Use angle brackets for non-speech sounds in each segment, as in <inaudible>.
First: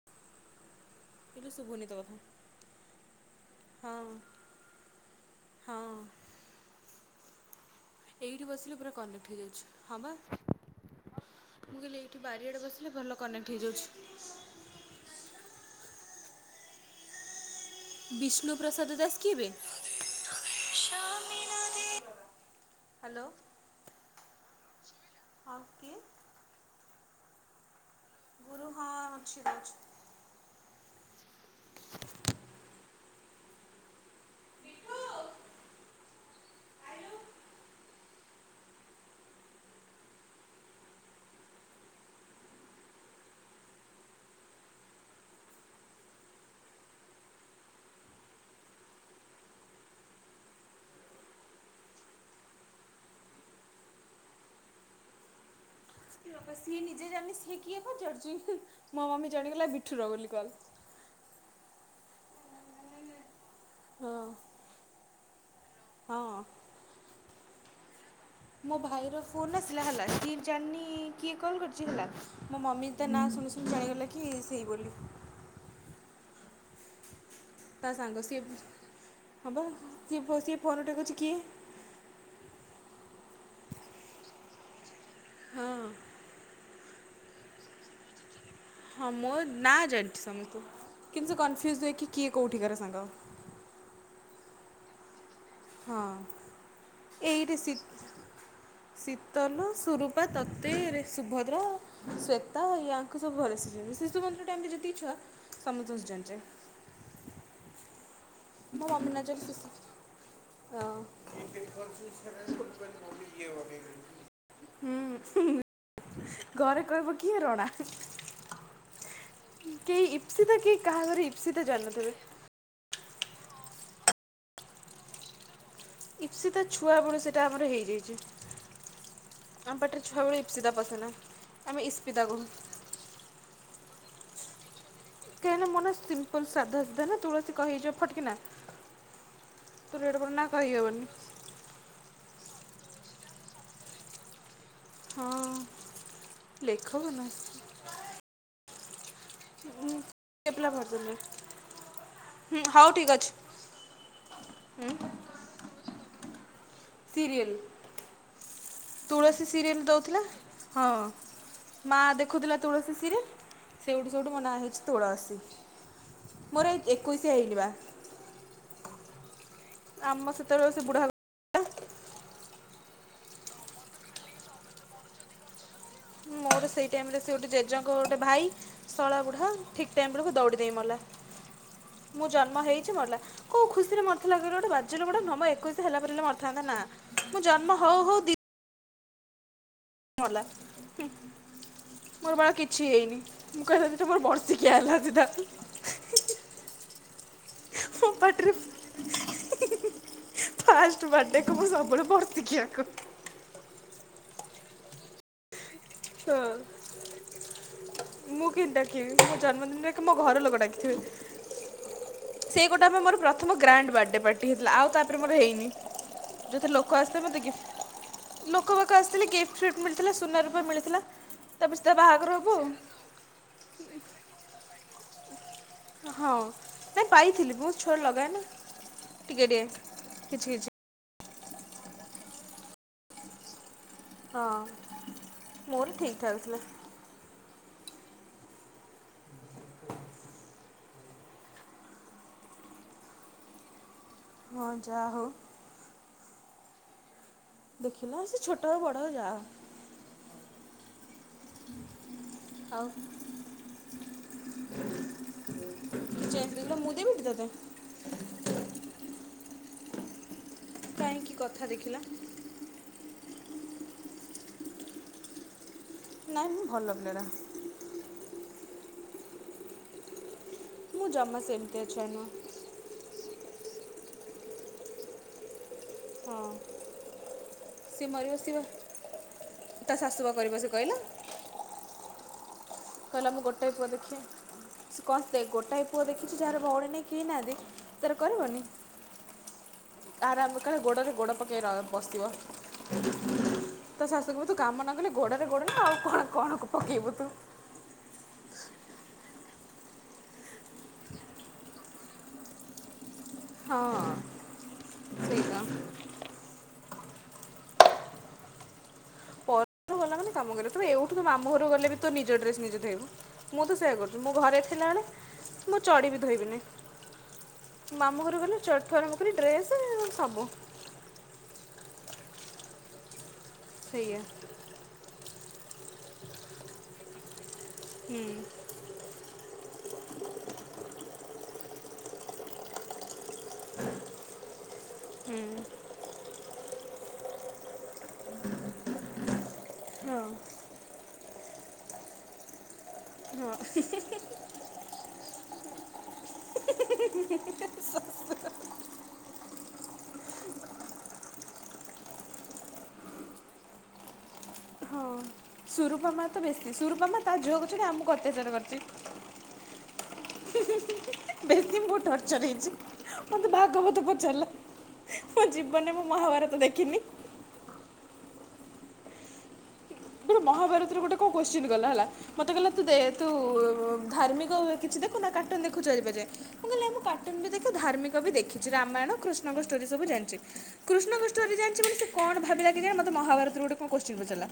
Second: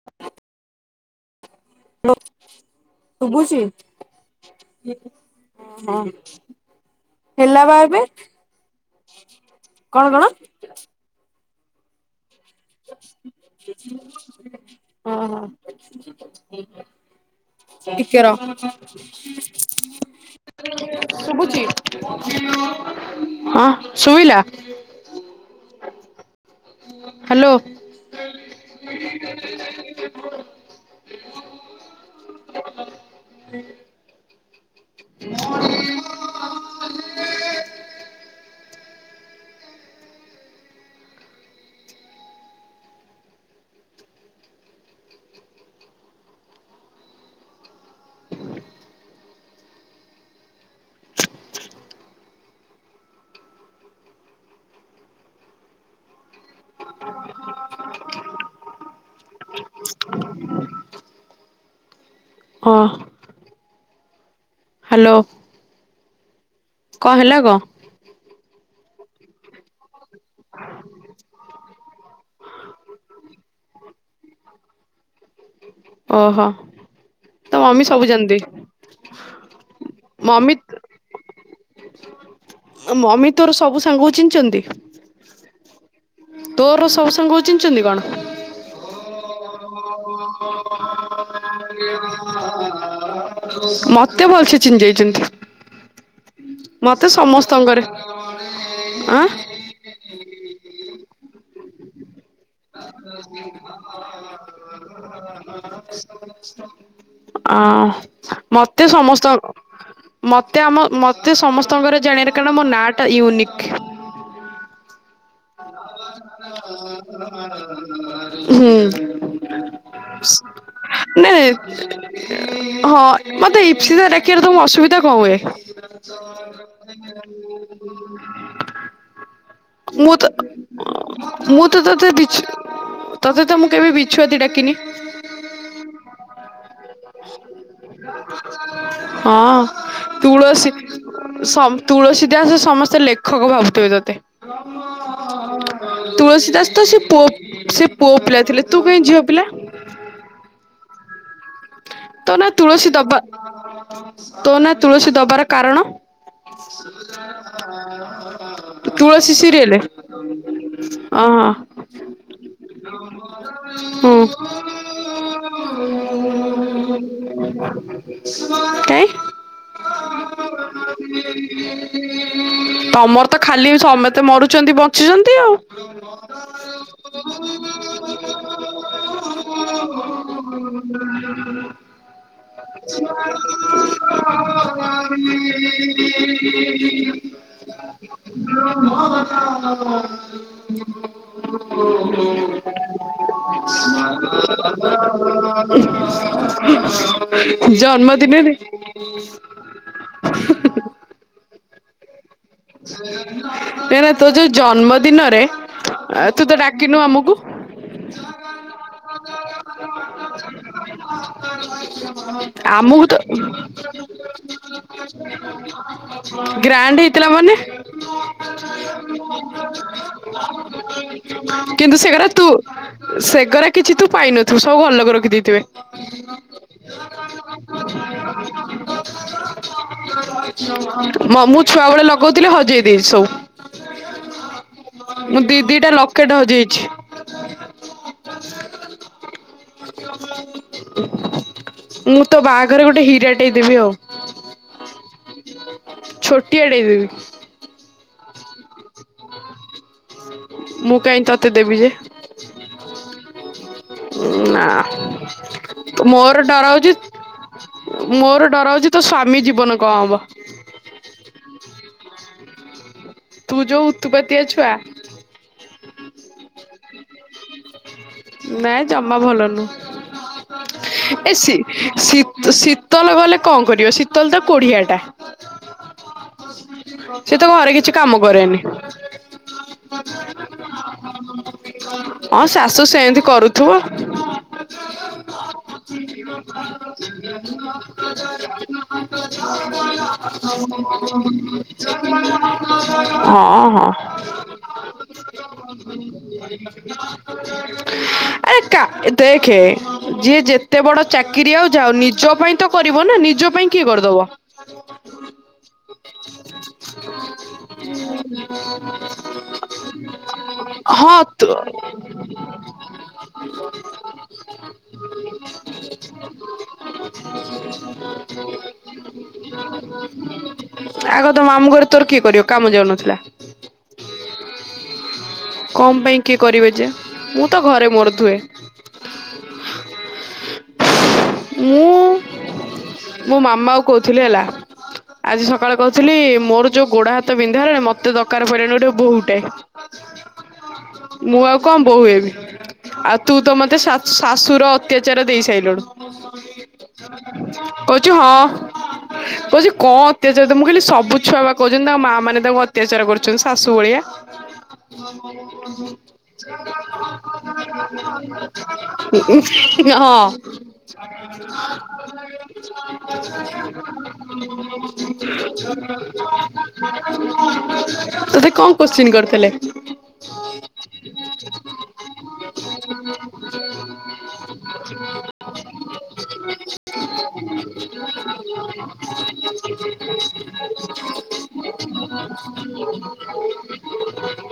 <inaudible> କିନ୍ତୁ ଶୁଭୁନି। ତୋ କଥା ହ୍ୟାଲୋ ହଁ ଶୁଭୁଛି ହଁ। ହେଲା ପା ଏବେ। ଏଇଠି ବସିଲେ ପୁରା କନେକ୍ଟ ହେଇଯାଉଛି ହଁ କଣ ପା କଣ? ମୁଁ କହିଲି ଏଇଠି ବାରିଆଡେ ବସି ହେଲେ ଭଲ କନେକ୍ଟ ହେଇଯାଉଛି। ଓହୋ। ଟିକେ ରହ। ବିଷ୍ଣୁ ପ୍ରସାଦ ଦାସ କିଏ ବେ ଶୁଭୁଛି ହ୍ୟାଲୋ ହଁ ଶୁଭିଲା। ହଁ କିଏ? ହ୍ୟାଲୋ। ଗୁରୁ ହଁ ଅଛି ଯାଉଛି। <inaudible> <inaudible> ସିଏ ନିଜେ ଜାଣିନି ସିଏ କିଏ ପଚାରୁଛି ମୋ ମମି ଜାଣିଗଲା ମୀଠୁର ବୋଲି କଲ୍। ହଁ। ହଁ ହ୍ୟାଲୋ। ହଁ। କଁ ହେଲା କ ମୋ ଭାଇର ଫୋନ୍ ଆସିଲା ହେଲା, କିଏ ଜାଣିନି କିଏ କଲ୍ କରିଛି, ହେଲା ମୋ ମମି ତା ନାଁ ଶୁଣି ଶୁଣି ଜାଣିଗଲା କି ସେଇ ବୋଲି। ଓହୋ। ତୋ ମମି ତା ସବୁ ସାଙ୍ଗ ଜାଣନ୍ତି ସିଏ ହବ ସିଏ ମମି ସିଏ ଫୋନ୍ ଉଠେଇ କହୁଚି କିଏ? ମମି ତୋର ସବୁ ସାଙ୍ଗକୁ ଚିହ୍ନିଚନ୍ତି? ହଁ। ତୋର ସବୁ ସାଙ୍ଗ ଙ୍କୁ ଚିହ୍ନିଛନ୍ତି କଣ। ହଁ ମୁଁ ନା ଜାଣିଛି ସମସ୍ତେ କିନ୍ତୁ ସେ କନଫ୍ୟୁଜ୍ ହୁଏ କି କିଏ କେଉଠି କାର ସାଙ୍ଗ। ମତେ ଭଲସେ ଚିହ୍ନିଯାଇଛନ୍ତି। ହଁ ଏଇଠି ଶ ସମସ୍ତଙ୍କରେ ଆଁ ଶୀତଲ ସୁରୁ ପା ତତେରେ ସୁଭଦ୍ରା ଶ୍ଵେତା ୟାଙ୍କୁ ସବୁ ଭଲସେ ଚିହ୍ନିଛି, ଶିଶୁମନ୍ଦିର ଟାଇମ୍ ରେ ଯେତିକି ଛୁଆ। ସମସ୍ତଙ୍କୁ ଜାଣିଚି। ଆ ମୋ ମତେ ମମି ନା ସମସ୍ତଙ୍କ ମତେ ଆମ ମତେ ସମସ୍ତଙ୍କର ଜାଣିବାର କାରଣ ମୋ ନାଟା ୟୁନିକ୍। ହୁଁ। <unintelligible> ହୁଁ। କେହି ଇପ୍ସତା କେ କାହା ଘରେ ନାଇଁ ଇପ୍ସିତା ଜାଣିନଥିବେ। ହଁ ମୋତେ ଇପ୍ସିତା ଡାକିବାରେ ତମର ଅସୁବିଧା କଣ ହୁଏ? ଇପ୍ସିତା ଛୁଆ ବେଳୁ ସେଟା ଆମର ହେଇଯାଇଛି। ଆମ ପାଟିରେ ମୁଁ ତ ଛୁଆବେେଳେ ଇପ୍ସିିତା ପସେନା ମୁଁ ତ ଆମେ ତତେ ଇସ୍ପିତା ବିଛୁ କହୁ। ତତେ ତ ମୁଁ କେବେ ବିଛୁଆତି ଡାକିନି। କାହିଁକି ନା ମୋ ନାଁ ସି ଲ ସାଧା ସିଧା ନା ତୁଳସୀ କହି ହେଇଯିବ ଫଟକିନା ହଁ ତୋର ଏଡେ ବଡ଼ ନା ତୁଳସୀ କହିହବନି। ତୁଳସୀ ଦାସ ସମସ୍ତେ ଲେଖକ ଭାବୁଥିବେ ତତେ। ହଁ ତୁଳସୀ ଦାସ ତ ସେ ଲେଖକ ପୁ ନା ସେ ପୁଅ ପିଲା ଥିଲେ ତୁ କାଇଁ ଝିଅ ପିଲା। ଁ। <unintelligible> କେତେ ପିଲା ବାହାରୁଛନ୍ତି। ତୋ ନା ତୁଳସୀ ଦବା ତୋ ନା ହୁଁ ତୁଳସୀ ଦବାର କାରଣ? ସିରିଏଲ ତୁଳସୀ ସିରିଏଲ ଦେଉଥିଲା, ହଁ। ଅହ ମା ଦେଖୁଥିଲା ତୁଳସୀ ସିରୀଏଲ, ସେଉଠୁ ହୁଁ ସେଉଠୁ ମୋ ନା ହେଇଛି ତୁଳସୀ। ମୋର ଏ କାଇଁ ଆମ ସେତେବେଳେ ସେ ବୁଢ଼ା <unintelligible> ଥିଲା। ତମର ତ ଖାଲି ସମତେ ମରୁଛନ୍ତି ବଞ୍ଚିଛନ୍ତି ଆଉ। ମୋର ସେଇ ଟାଇମ୍ ସେ ଗୋଟେ ଜେଜେଙ୍କ ଗୋଟେ ଭାଇ ଶଳା ବୁଢ଼ା ଠିକ୍ ଟାଇମ୍ ବେଳକୁ ଦୌଡ଼ି ଦେଇ ମଲା। <inaudible> ମୁଁ ଜନ୍ମ ହେଇଛି ମଲା କୋଉ ଖୁସିରେ ମରିଥିଲା କହିଲ ଗୋଟେ ବାଜ୍ୟ ଲୋକ ଟା ନୁହେଁ ମୋ ଏକୋଇଶିଆ ହେଲା ପରେ ମରିଥାନ୍ତା ନା। ମୁଁ ଜନ୍ମ ହଉ ହଉ <inaudible> ମଲା ହୁଁ। ମୋର ବାଳ କିଛି ହେଇନି ମୁଁ କଥାନ୍ତି ତ ମୋର ବର୍ସିକିଆ ହେଲା ସିଧା। ମୋ ପାଟି ରେ। ଜନ୍ମଦିନରେ <unintelligible> ଫାଷ୍ଟ ବାଡେ କୁ ମୁଁ ସବୁବେଳେ ବର୍ଶିକିୟା ଏରା ତୋ ଯୋଉ ଜନ୍ମଦିନରେ ତୁ ହଁ ତ ଡାକିନୁ ଆମକୁ। ମୁଁ କେମିତି ଡାକିବି, ମୋ ଜନ୍ମଦିନରେ ମୋ ଘର ଲୋକ ଡାକଥିବେ। ସେ ଗୋଟେ ଭି ଆମକୁ ତ ମୋର ପ୍ରଥମ ଗ୍ରାଣ୍ଡ ବାଡେ ପାର୍ଟି ହେଇଥିଲା, ଆଉ ତାପରେ ମୋର ହେଇନି। ଯୋଉଥିରେ ଲୋକ ଗ୍ରାଣ୍ଡ ଆସିଥିଲେ ହେଇଥିଲା ମୋତେ ମାନେ? ଗିଫ୍ଟ ଲୋକ ବାକ ଆସିଥିଲେ ଗିଫ୍ଟ ଫିଫ୍ଟ ମିଳିଥିଲା ସୁନା ରୂପା ମିଳିଥିଲା। ତାପରେ ସିଧା କିନ୍ତୁ ସେଗରା ବାହାଘର ତୁ ହବ ଆଉ ସେଗରା କିଛି ତୁ ପାଇନଥିବୁ, ସବୁ ଘର ଲୋକ ରଖିଦେଇଥିବେ। ହଁ ନାଇଁ ପାଇଥିଲି, ବହୁତ ଛୁଆ ବେଳେ ଲଗାଏ ନା ଟିକେ ଟିକେ କିଛି କିଛି। ମୁଁ ଛୁଆ ବେଳେ ଲଗଉଥିଲି ହଜେଇ ଦେଇଛି ସବୁ। ହଁ ମୁଁ ଦି ମୋର ଦିଟା ଠିକ୍ ଲକେଟ୍ ଠାକ୍ ଥିଲା। ହଯେଇଛି। ମୁଁ ତ ବାହାଘରେ ଗୋଟେ ହୀରାଟେ ଦେବି ଆଉ। ହଁ ଯା ହଉ। ଛୋଟିଆ ଟେ ଦେବୀ। ଦେଖିଲା ସେ ଛୋଟ ହଉ ବଡ଼ ହଉ ଯାହା ହଉ। ମୁଁ କାଇଁ ତତେ ଦେବି ଯେ? ଆଉ ନା କିଛି ମୋର ଡର ଆଣିଥିଲ ହଉଚି ମୁଁ ଦେବିଟି ତୋତେ ମୋର ଡର ହଉଛି, ତୋ ସ୍ଵାମୀ ଜୀବନ କଣ ହବ। କାହିଁକି କଥା ଦେଖିଲ। ତୁ ଯୋଉ ଉତ୍ତୁପାତିଆ ଛୁଆ। ନାଇଁ ମୁଁ ଭଲ ପିଲାଟା। ନାଇଁ ଜମା ଭଲନୁହ, ମୁଁ ଜମା ଏସି ସେମିତିଆ ଶୀତ ଛୁଆ ନୁହଁ ଶିତ୍ ଶୀତଲ ଗଲେ କଣ କରିବ ଶୀତଲ ତ କୋଢିଆଟା। ହଁ ସେ ତ ଘରେ କିଛି ସିଏ କାମ ମରିବ କରେନି ସିଏବା, ତା ଶାଶୁ ବା କରିବ ସେ କହିଲା। ହଁ ଶାଶୁ ସେମିତି କହିଲା ମୁଁ ଗୋଟାଏ କରୁଥିବ। ପୁଅ ଦେଖେ ସେ କ ଗୋଟାଏ ପୁଅ ଦେଖିଛି ଯାହାର ଭଉଣୀ ନାହିଁ କେହି ନାହାନ୍ତି ସେ ତାର କରିବନି। ହଁ ଅ। ଆରାମ କ ଗୋଡରେ ଗୋଡ ପକେଇ ର ବସିିବ। ହଁ ହଁ। ତ ଶାଶୁ କହିବ ତୁ କାମ ନ କଲେ ଗୋଡରେ ଗୋଡ ନା ଆଉ କଣ କଣ ପକେଇବୁ ତୁ। ଆଜା <inaudible> ଏକା ଦେଖେ, ଯିଏ ଯେତେ ବଡ଼ ଚାକିରି ଆଉ ଯାଉ ନିଜ ପାଇଁ ତ କରିବ ନା, ନିଜ ପାଇଁ ହଁ କିଏ କରିଦବ? ସେଇ ତ ହୁଁ <inaudible> ପରଘରକୁ କାମ ଗଲା ତ ଏଇଠୁ ତ ମାମୁ ଘରୁ ଗଲେ ବି ତ ନିଜ ଡ୍ରେସ ନିଜେ ଧୋଇବୁ। ମୁଁ ତ ସେଇୟା କରୁଛି, ମୋ ଘରେ ଥିଲାବେଳେ ମୁଁ ଚଡିବି ଧୋଇବିନି। ମାମୁ ଘରକୁ ଗଲେ ଚଡିଠୁ ଆରମ୍ଭ କରି ଡ୍ରେସ ସବୁ। ଆଗ ତମ ମାମୁ ଘରେ ତୋର କିଏ କରିବ କାମ ଯାଉନଥିଲା। ସେଇଆ। କଣ ପାଇଁ କିଏ କରିବ ଯେ, ମୁଁ ତ ଘରେ ମୋର ଧୁଏ। ହୁଁ ମୁଁ ମୁଁ ମାମା କୁ କହୁଥିଲି ହେଲା ଆଜି ହୁଁ ସକ କହୁଥିଲି ମୋର ଯୋଉ ଗୋଡା ହାତ ବିନ୍ଧା ହେଲାଣି ମତେ ଦରକାର ପଡ଼ିଲାଣି ଗୋଟେ ବୋହୁଟେ। ହଁ ମୁଁ ଆଉ କଣ ବୋହୁ ହେବି। ଆଉ ତୁ ହଁ ତ ମତେ ଶାଶୁ ଶାଶୁର ଅତ୍ୟାଚାର ଦେଇ ସାରିଲୁଣି। କହୁଛୁ ହଁ, କହୁଛି କଣ ଅତ୍ୟାଚାର ମୁଁ ତ୍ କହିଲି ସବୁ ଛୁଆ ବା କହୁଛନ୍ତି, ତାଙ୍କ ମା ମାନେ ତାଙ୍କୁ ଅତ୍ୟାଚାର କରୁଛନ୍ତି ଶାଶୁ ଭଳିଆ। ହଁ ସୁରୂପା ମା ତ ବେଶୀ ହ ସୁରୂପା ମା ତା ଝିଅ ଗଛରେ ଆମକୁ ଅତ୍ୟାଚାର <inaudible> କରିଛି ହଁ। ବେଶୀ ମୁଁ ଟର୍ଚର ହେଇଛି, ମତେ ଭାଗବତ ପଚାରିଲା। ମୋ ଜୀବନରେ ମୁଁ ମହାଭାରତ ଦେଖିନି। ତତେ କଣ କୋଶ୍ଚିିନ କରିଥିଲେ? ମତେ ମହାଭାରତର ଗୋଟେ କଣ କୋଶ୍ଚିନ କଲା ହେଲା। ମତେ କହିଲା ତୁ ଦେ ତୁ ଧାର୍ମିକ କିଛି ଦେଖୁ ନା କାଟୁନ ଦେଖୁଚ ଏବେ ଯାଏଁ? ମୁଁ କହିଲେ ମୁଁ କାର୍ଟୁନ ବି ଦେଖ ଧାର୍ମିକ ବି ଦେଖିଛି ରାମାୟଣ କୃଷ୍ଣ ସ୍ଟୋରି ସବୁ ଜାଣିଛି, କୃଷ୍ଣଙ୍କ ଷ୍ଟୋରି ଜଣିଛି ମାନେ ସେ କଣ ଭାବିଲା କେଜାଣି ମତେ ମହାଭାରତର ଗୋଟେ କଣ କୋତ୍ସିଁ ପଚାରିଲା।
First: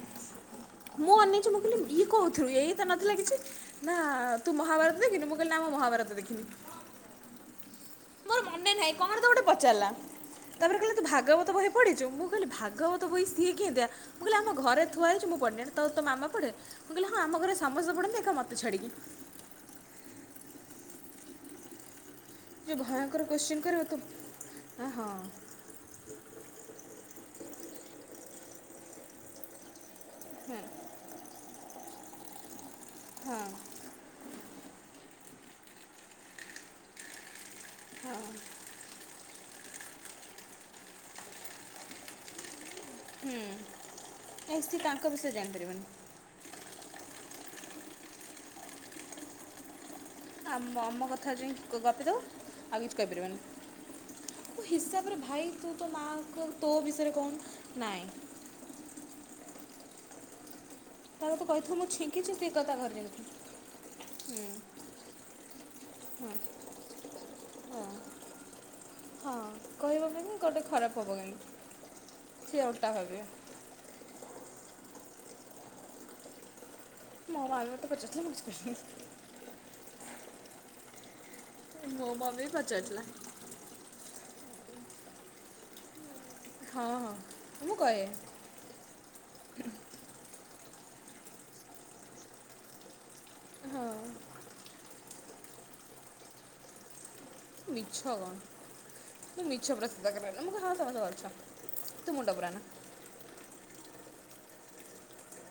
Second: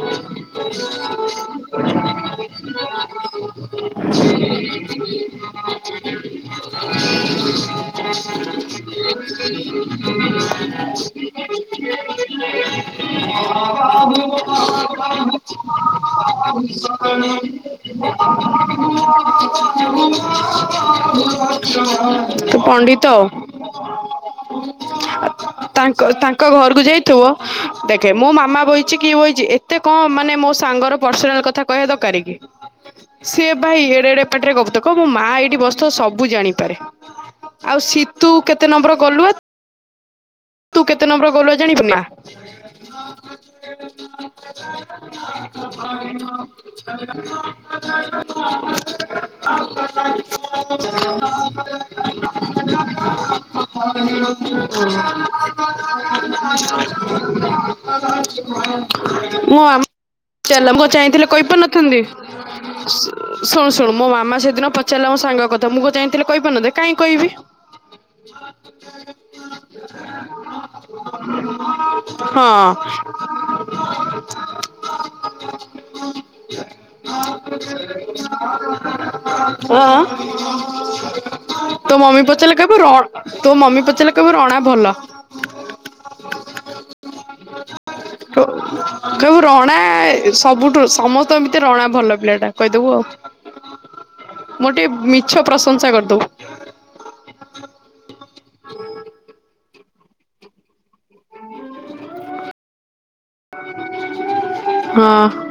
ମୁଁ ଅନେଇଛି ମୁଁ କହିଲି ଇଏ କୋଉଥିରୁ ଏଇ ତ ନଥିଲା କିଛି। ନା ତୁ ମହାଭାରତ ଦେଖିନୁ ମୁଁ କହିଲି ନା ମୁଁ ମହାଭାରତ ଦେଖିନି। ଆ <inaudible> ମୋର ମନେ ନାହିଁ କଣ ତ ଗୋଟେ ପଚାରିଲା। ତାପରେ କହିଲା ତୁ ଭାଗବତ ବହି ପଢିଛୁ ମୁଁ କହିଲି ଭାଗବତ ବହି ସିଏ କେନ୍ତିଆ। ମୁଁ କହିଲି ଆମ ଘରେ ଥୁଆଇଛି ମୁ ପଢିନି ତ ତୋ ମାମା ପଢେ? ମୁଁ କହିଲି ହଁ ଆମ ଘରେ ସମସ୍ତେ ପଢନ୍ତି ଏକା ମତେ ଛାଡିକି। <unintelligible> ଯେ ପଣ୍ଡିତ ଆଉ ଭୟଙ୍କର କୋଶ୍ଚିନ୍ କରିବ ତୁ ଆଁ ହଁ ତାଙ୍କ ତାଙ୍କ ଘରକୁ ଯାଇଥିବ ଦେଖେ ମୋ ମାମା ବହିଛି କିଏ ବହିଛି ଏତେ କଣ ମା ନାଇ ମୋ ସାଙ୍ଗର ପର୍ଶିନାଲ କଥା କହିବା ଦରକାର କି ହଁ ସିଏ ଭାଇ ଏଡ଼େ ଏଡେ ପଟିରେ ଗବୁତକ ମୋ ମା ଏଇଠି ବସଥିବ ସବୁ ଜାଣିପାରେ। ଆଉ ହଁ ସିତୁ କେତେ ନମ୍ବର ଗଲୁଆ ତୁ କେତେ ନମ୍ବର ଗଲୁଆ ଜାଣିବୁ ନା। ହୁଁ ଏ ସିଏ ତାଙ୍କ ବିଷୟରେ ଜାଣିପାରିବନି <unintelligible> <unintelligible> ଆମ ଆମ କଥା ଯାଇ ଗପି ଦବ ଆଉ କିଛି କହିପାରିବନି ମୁଁ ହିସାବରେ ଭା ଭାଇ ତୁ ତୋ ମା କୁ ତୋ ବିଷୟରେ କଉନୁ ନାହିଁ। <unintelligible> ମୁଁ ଆମ ଚା ଚାହିଁଥିଲେ ତାକୁ ତୁ କହିଥିବୁ ମୁଁ କହିପାରୁିନଥାନ୍ତି। ଛିଙ୍କିଛି ସେ କଥା ଘରେ ଯାଇକି ଶୁଣୁ ଶୁଣୁ ମୋ ମାମା ହୁଁ ସେଦିନ ପଚାରିଲା ମୋ ସାଙ୍ଗ କଥା ମୁଁ କଣ ଚାହିଁଥିଲି ହଁ କହିପାରି ନଥାନ୍ତି କାହିଁ କହିବି। ହଁ ହଁ। କହିବ କାହିଁକି ଗୋଟେ ଖରାପ ହବ କାହିଁକି ସିଏ ଓଲଟା ଭାବିବେ। <unintelligible> ଆଁ ଆଁ? ତୋ ମୋ ମା ବି ମମି ମୋତେ ପଚାରୁଥିଲା ମୁଁ କିଛି ପଚାରିଲେ କହିନି କହିବୁ ର ତୋ ମମି ମୋ ମମି ପଚାରିଲେ ପଚାରୁଥିଲା। କହିବୁ ରଣା ଭଲ। ହଁ ହଁ। ମୁଁ କହେ କହିବୁ ରଣା ସବୁଠୁ ସମସ୍ତଙ୍କ ଭିତରେ ରଣା ଭଲ ପିଲାଟା କହିଦବୁ ଆଉ। ହଁ ମୋର ଟିକେ ମିଛ ପ୍ରଶଂସା କରିଦବୁ। ମିଛ କଣ ତୁ ମିଚ୍ଛ <unintelligible> ମୁଣ୍ଡ ପୁରା ନା। ହଁ।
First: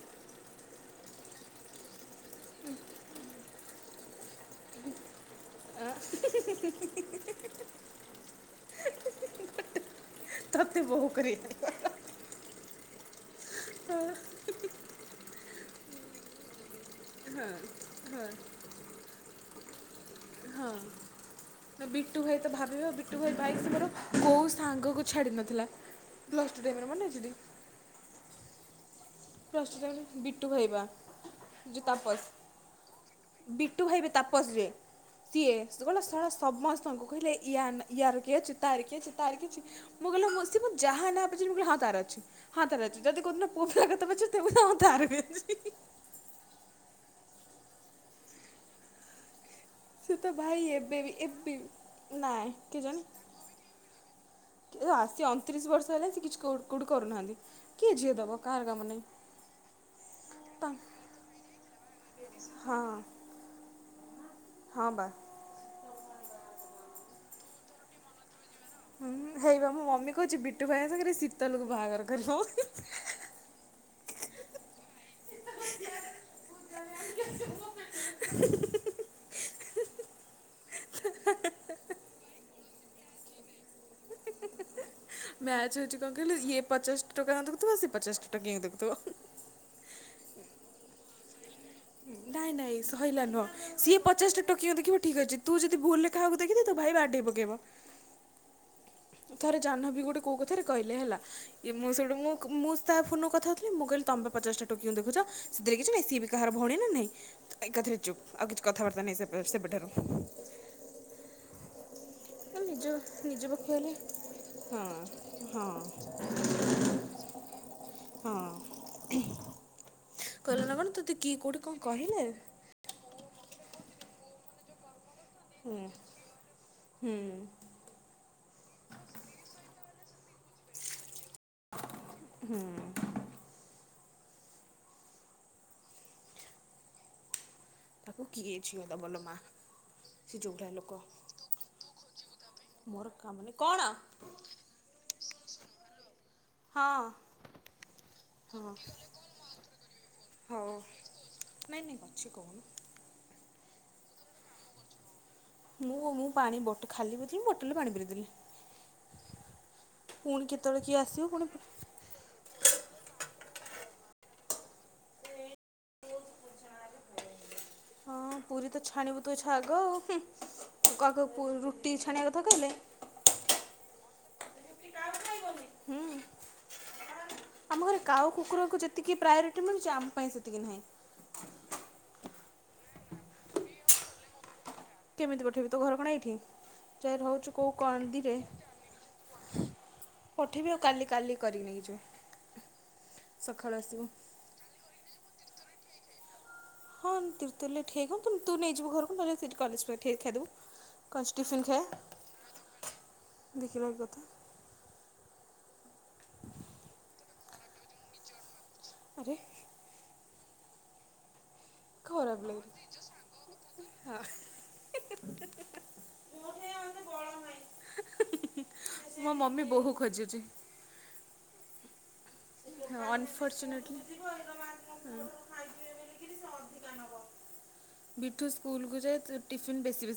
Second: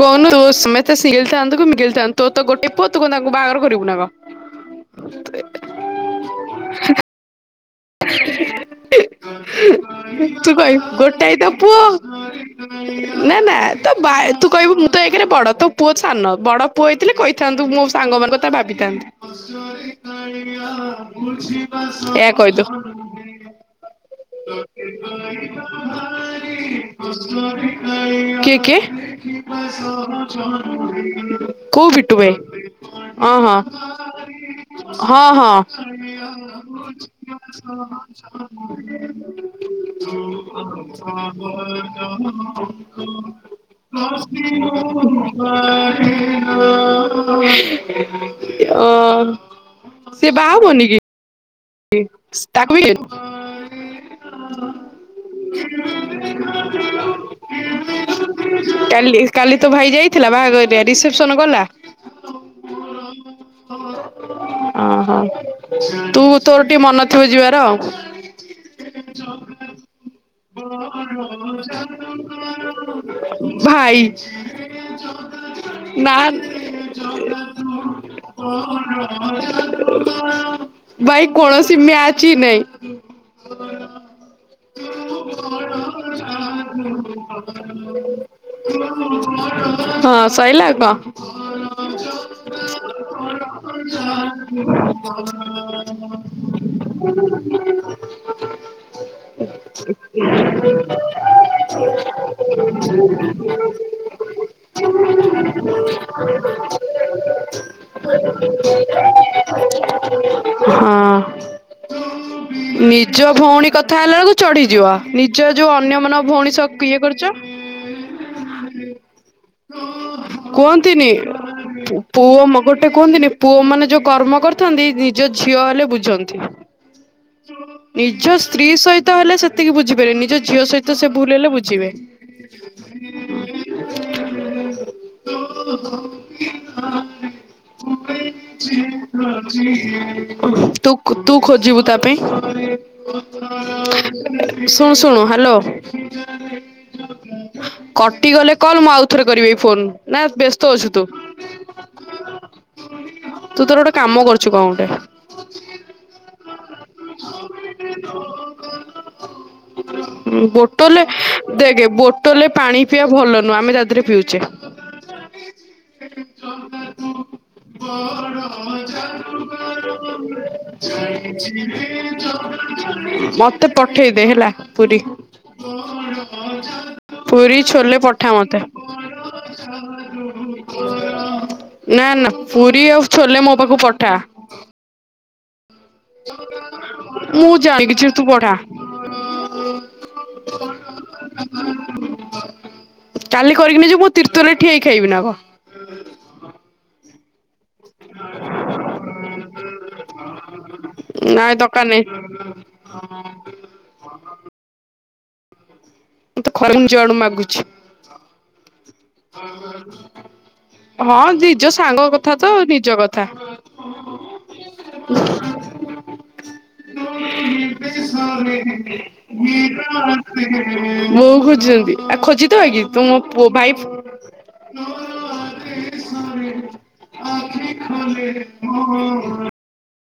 କହୁନୁ ତୁ ମେତେ ସିଙ୍ଗିଲ ଥାନ୍ତୁ କି ମୀଙ୍ଗିଲ ଥାନ୍ତୁ ତୋର ତ ଗୋଟେ ପୁଅ ତୁ କଣ ତାଙ୍କୁ ବାହାଘର କରିବୁ ନା କଣ। ତୁ କହଏ ତତେ ବୋହୁ ଗୋଟାଏ କରି ତ ପୁଅ ନା ନା ତ ବା ତୁ କହିବୁ ମୁଁ ତ ଏକରେ ବଡ ତୋ ପୁଅ ସାନ ବଡ ପୁଅ ହେଇଥିଲେ କହିଥାନ୍ତୁ ମୁଁ ହଁ ସାଙ୍ଗମାନଙ୍କ କଥା ଭାବିଥାନ୍ତି। ତ ବିଟୁ ଏହା ଭାଇ ତ କହିଦେ। ଭାବିବ ବିଟୁ ଭାଇ <unintelligible> ସାଙ୍ଗର। ପ୍ଲସ୍ ଟୁ ଟାଇମରେ ମନେ ଅଛି ଟି କିଏ କିଏ? ପ୍ଲସ୍ ଟୁ ଟାଇମରେ ବିଟୁ ଭାଇ ବା ଯୋଉ କୋଉ ବିଟୁ ତାପସ ଭାଇ? ହଁ ହଁ ବିଟୁ ଭାଇବେ ତାପସ ଯେ। ହଁ ସିଏ ହଁ କହିଲା ଶଳା ସମସ୍ତଙ୍କୁ କହିଲା ୟା ୟାର କିଏ ଅଛି ତାର କିଏ ଅଛି ତାର କିଏ କିଛି ମୁଁ କହିଲି ସିଏ ମୁଁ ଯାହା ନା ପଚାରିବ ମୁ କହିଲି ହଁ ତାର ଅଛି। ହଁ ତାର ଅଛି ଯଦି କୋଉ ଦିନ ପୁଅ ପିଲା କଥା ପଚାରିଥିବ ମୁ କହିବି ତାର ବି ଅଛି। ଅ ସେ ତ ବାହା ଭାଇ ହବନି କି? ଏବେ ବି ଏବେ ବି ନାଇଁ ତାକୁ ବି କେଜାଣି ଆସି ଅଣତିରିଶ ବର୍ଷ ହେଲାଇ ସେ କିଛି କୋଉଠି କରୁନାହାନ୍ତି କିଏ ଝିଅ ଦବ କାହାର କାମ ନାହିଁ। କାଲି କାଲି ତୋ ଭାଇ ଯାଇଥିଲା ବାହାଘରିଆ ତା ରେସିପ୍ସନ ଗଲା? ହଁ। ହଁ ବା ଓହୋ ତୁ ତୋର ଟିକେ ମନ ଥିବ ଯିବାର ଆଉ। ହୁଁ ହେଇବା ମୁଁ ମମି କହୁଛି ବିଟୁ ଭାଇ ସାଙ୍ଗରେ ଶୀତଲକୁ ବାହାଘର କରିବୁ। ଭାଇ। ନା। <unintelligible> ବାଇ କୌଣସି ମ୍ୟାଚ ହି ନାଇଁ। ମ୍ୟାଚ୍ ହଉଛି କଣ କହିଲୁ ଇଏ ପଚାଶ ଟଙ୍କା ଦେଖୁଥିବ ସେ ପଚାଶ ଟଙ୍କା ଦେଖୁଥିବ। <unintelligible> ହଁ ସଇ ଲାଗ। ନାଇଁ ନାଇଁ ସରିଲା ନୁହଁ ସିଏ ପଚାଶଟା ଟକିଅ ଦେଖିବ ଠିକ ଅଛି ତୁ ଯଦି ଭୁଲ ଏ କାହାକୁ ଦେଖି ତ ଭଇ ବାଡେଇ ପକେଇବ। ଥରେ ଜାହ୍ନବୀ ଗୋଟେ କୋଉ କଥାରେ କହିଲେ ହେଲା। ମୁଁ ସେଉଣ୍ଟୁ ମୁଁ କ୍ ମୁଁ ତା ଫୋନରୁ କଥାହଉଥିଲି ମୁଁ କହିଲି ତମେ ପା ପଚଶଟା ଟୋକିକୁ ଦେଖୁଛ ସେଥିରେ କିଛି ନାଇ ସିଏ ବି ଘାହାର ଭଉଣୀ ନା ନାଇଁ। ସେବେଠାରୁ। <unintelligible> ହଁ ନିଜ ଭଉଣୀ କଥା ଲକୁ ଚଢିଯିବ ହଁ ନିଜ ଯୋଉ ହଁ ଅନ୍ୟ ମାନଙ୍କ ଭଉଣୀ ସହ କିଏ କରୁଛ। ହଁ କହିଲା ନା କଣ କୁହନ୍ତିନି ତୋତେ କିଏ କୋଉଠି କଣ କହିଲେ ପୁଅ ମ ଗୋଟେ କୁହନ୍ତିନି। ପୁଅ ମାନେ ଯୋଉ କର୍ମ କରିଥାନ୍ତି ନିଜ ଝିଅ ହେଲେ ବୁଝନ୍ତି। ନିଜ ସ୍ତ୍ରୀ ସହିତ ହେଲେ ସେତିକି ବୁଝିପାରନି ନିଜ ଝିଅ ସହି ତ ସେ ଭୁଲ ହେଲେ ବୁଝିବେ। ତାକୁ କିଏ ଝିଅ ଦବ ଲୋ ମା <unintelligible> <unintelligible> ସେ ଯୋଉଭଳିଆ ତୁ ଲୋକ ତୁ ଖୋଜିବୁ ତା ପାଇଁ। ମୋର କାମନି କଣ ଶୁଣ ଶୁଣୁ ହ୍ୟାଲୋ। ହଁ। କଟିଗଲେ ହଁ କଲ ମୁଁ ଆଉ ଥରେ କରିବି ଫୋନ ନା ହଉ ବ୍ୟସ୍ତ ଅଛୁ ତୁ। ନାଇଁ ନାଇଁ ଅଛି କହୁନ। ତୁ ତୋର ଗୋଟେ କାମ କରୁଛୁ କଣ ଗୋଟେ? ମୁଁ ମୁଁ ପାଣି ବଟ ଖାଲି ବଥିଲି ବୋଟଲରେ ପାଣି ପୁରେଇ ଦେଲି। କେତେବେଳେ କିଏ ବୋଟଲେ ଆସିବ ପୁଣି ଦେଖେ ବୋ ଟଲେ ପାଣି ପିଇବା ଭଲ ନୁହଁ ଆମେ ତା ଦେହରେ ପିଉଛେ। <unintelligible> ହଁ ପୁରୀ ତ ଛାଣିବୁ ତୁ ଛାଗ ଆଉ ହୁଁ ଗାହାକୁ ରୁଟି ଛାଣିବା କଥା କହିଲେ ମତେ ପଠେଇଦେ ହେଲା ପୁରୀ। ହୁଁ ପୁରୀ ଆମ ଛୋଲେ ଘରେ ପଠା କାଉ ମତେ। କୁକୁରଙ୍କୁ ଯେତିକି ପ୍ରାୟୋରିଟି ମିଳୁଛି ଆମ ପାଇଁ ସେତିକି ନାହିଁ। ନା ନା ପୁରୀ ଆଉ ଛୋଲେ ମୋ ପାଖକୁ ପଠା। କେମିତି ପଠେଇବି ତୋ ଘର କଣ ଏଇଠି ଯା ମୁଁ ରହୁଛୁ କେଉଁ ଜାଣି କିଛି ତୁ କନ୍ଦିରେ। ପଠା ପଠେଇବି ଆଉ କାଲି କାଲି କରି ନେଇଯିବ। କାଲି କରିକିନି ଯେ ମୁଁ ତିର୍ତ ରେ ଠିଆ ହେଇ ଖାଇବି ନା କ। ହଁ ତିର୍ତଲରେ ଠିକ ହଅନ୍ତୁ ତୁ ନେଇଯିବୁ ଘରକୁ ନହେଲେ ସେଠ କଲେଜରେ ଠିକ ଖାଇଦେବୁ। କସ ନାଇଁ ଟିଫିନ ଖାଏ ଦରକାର ନାହିଁ ଦେଖିବା କଥା। ମତେ ଖରେମ ଜଆଡୁ ମାଗୁଛି। ଆରେ ହଁ ନିଜ ସାଙ୍ଗ କଥା ଖରାପ ତ ଲାଗିଲା। ନିଜ କଥା। ବୋଉ ମୋ ମମି ବୋହୂ ଖୋଜୁଛନ୍ତି ଖୋଜୁଛି ଆଉ ଖୋଜି ହଁ ଅନଫର୍ଚୁନେଟଲି ହ। ବିଠୁ ସ୍କୁଲକୁୁ ଯାଇ ଟିଫିନ୍ ବେଶୀ ବେଶୀ ନ